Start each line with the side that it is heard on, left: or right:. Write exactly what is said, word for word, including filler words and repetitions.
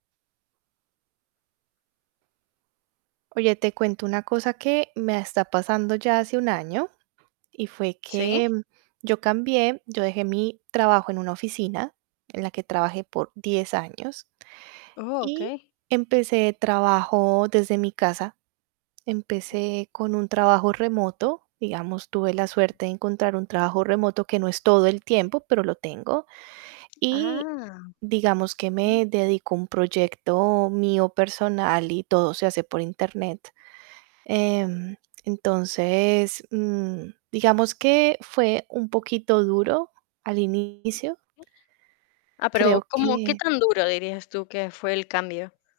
right: Oye, te cuento una cosa, que me está pasando, ya hace un año, y fue que
left: Sí.
right: yo cambié, yo dejé mi trabajo, en una oficina en la que trabajé por diez años,
left: Oh,
right: y
left: okey.
right: empecé trabajo desde mi casa. Empecé con un trabajo remoto, digamos, tuve la suerte de encontrar un trabajo remoto, que no es todo el tiempo, pero lo tengo. Y
left: ¡Ah!
right: digamos, que
left: Bien.
right: me dedico a un proyecto mío personal, y todo se hace por Internet. Em, entonces, mm, digamos, que fue un poquito duro al inicio.
left: Ah, pero,
right: Creo
left: ¿cómo? ¿Qué
right: que
left: tan duro, dirías tú, que fue el cambio?